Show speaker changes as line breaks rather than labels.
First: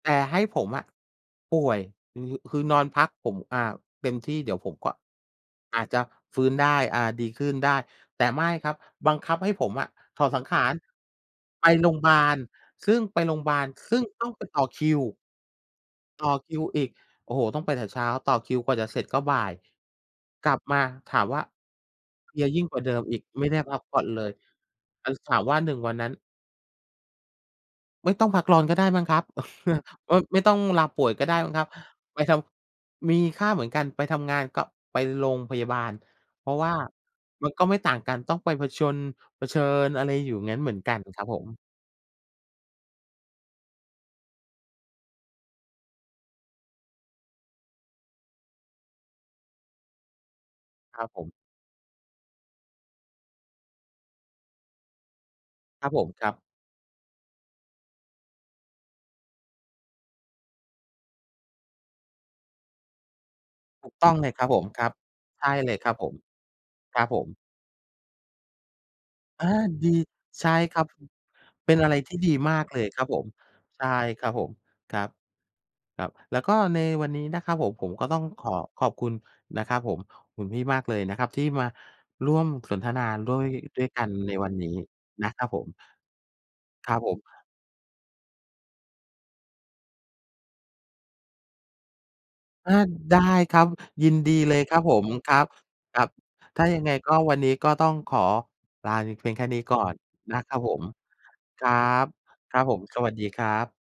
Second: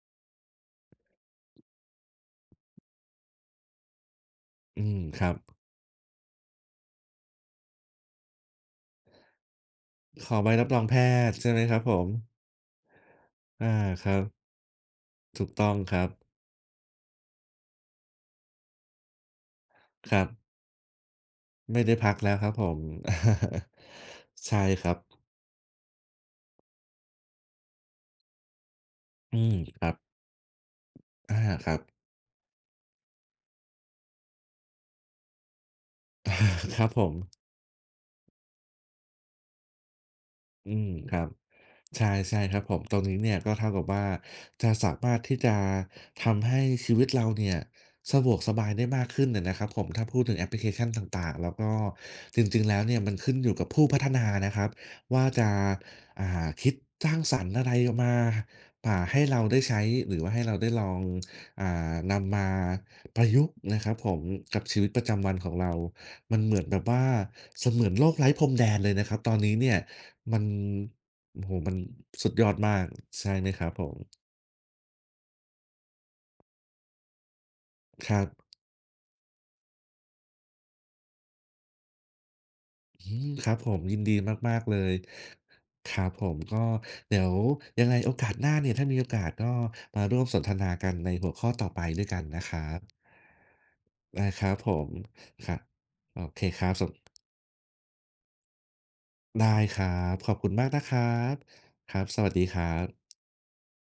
แต่ให้ผมอะป่วย อือ คือนอนพัก ผม อ่า เต็มที่ เดี๋ยวผม
อื
ก็
ม ครับ
อาจจะฟื้นได้ อ่า ดีขึ้นได้ แต่ไม่ครับ บังคับให้ผมอะถ
ข
อด
อ
สั
ใ
ง
บ
ข
รั
า
บ
ร
รองแพทย์ใช่ไหม
ไป
ครับ
โร
ผ
ง
ม?
บาล ซึ่งไปโรงบา
อ
ล
า
ซึ่
ค
ง
รั
ต้อ
บ
งไปต่อคิว
ถูกต้องครับ
ต่อคิวอีก โอ้โฮ ต้องไปแต่เช้า ต่อคิวกว่าจะเสร็จก็บ่าย
ครับ
กลับมาถามว่า
ไม่ได้พักแล
เพ
้ว
ลี
ค
ย
รับ
ยิ่
ผ
งกว
ม
่าเดิมอีก ไม่ได้พักผ่อนเลย
ใช่ครับ
ไอ้ ส ถามว่า 1 วันนั้น ไม่ต้องพักร้อนก็ได้มั้งครับ
อืม ครับ
โอ๊ย ไม่ต้องลาป่วยก็ไ
อ
ด้
า
มั้งคร
ค
ับ
รับ
ไปทำ มีค่าเหมือนกัน ไปทำงานก็ ไปโรงพยาบาล เพราะว่า
ครับผม
มันก็ไม่ต่างกัน ต้องไปผจญ เผชิญ อะไรอยู่อย่างงั้นเห
อื
มือน
ม
กัน
คร
คร
ั
ับ
บ
ผม
ใช่ ๆ ครับผม ตรงนี้เนี่ยก็เท่ากับว่าจะสามารถที่จะทำให้ชีวิตเราเนี่ยสะดวกสบายได้มากขึ้นน่ะนะครับผม ถ้าพูดถึงแอปพลิเคชัน
ค
ต
รับผ
่า
ม
ง ๆ แล้วก็ จริง ๆ แล้วเนี่ยมันขึ้นอยู่กับผู้พัฒนานะครับว่าจะ
ครับผมค
อ่
รับ
า คิดสร้างสรรค์อะไรออกมา อ่า ให้เราได้ใช้หรือว่าให้เราได้ลอง อ่า นำมาประยุกต์นะ
ถ
ค
ู
รั
ก
บ
ต
ผ
้อง
ม
เลย ครับผ
กับ
ม
ชี
คร
วิ
ั
ต
บ
ประจำวัน
ใช
ขอ
่
งเร
เล
า
ยครับผม
มันเหมือนแบบว
ค
่
ร
า
ับผม
เสมือนโลกไร้พรมแดนเลยนะครับตอน
อ่า
นี้เนี่ย
ดี
มั
ใ
น
ช่ครับ
โอ้โฮ
เ
ม
ป
ั
็
น
นอะไรที่
ส
ด
ุ
ี
ดยอ
ม
ด
าก
ม
เล
า
ย
ก
ครับผ
ใช
ม
่ไหมครับ
ใช
ผ
่
ม?
ครับผม ครับ ครับ แล้วก็ในวันนี้นะครับผม ผมก็
ค
ต้
ร
อ
ั
ง
บ
ขอขอบคุณนะครับผม คุณพี่มากเลยนะครับที่มาร่วมสนทนา
อื
โ
ม
ด้
ค
ย
รับผ
ด
ม
้วย
ยิ
ก
น
ั
ด
น
ี
ในวั
ม
น
าก
นี
ๆ เ
้
ลย
นะครับผม
ครับผม ก็
ครับผ
เดี๋
ม
ยวยังไงโอกาสหน้าเนี่ย ถ้ามีโอกาสก็มาร่วมสนทนากันในหัวข้อต่อไปด้วยกันนะครั
อา
บ
ได้ครับ ยิน
ได้
ดี
ครั
เล
บ
ย
ผ
ครับ
ม
ผม ครับ
ครับ
ครับ
โอเค
ถ
ค
้
ร
า
ับ
ยั
ส
งไ
ม
งก็ วันนี้ก็ต้องขอลาไปเพียงแ
ไ
ค
ด
่
้
นี้ก
ค
่
ร
อ
ั
น
บ ขอ
น
บ
ะ
คุ
ค
ณ
รับ
มาก
ผ
นะ
ม
ครับ
ครั
ครับ
บ
สวัสดี
ค
ค
รั
ร
บ
ั
ผม
บ
สวัสดีครับ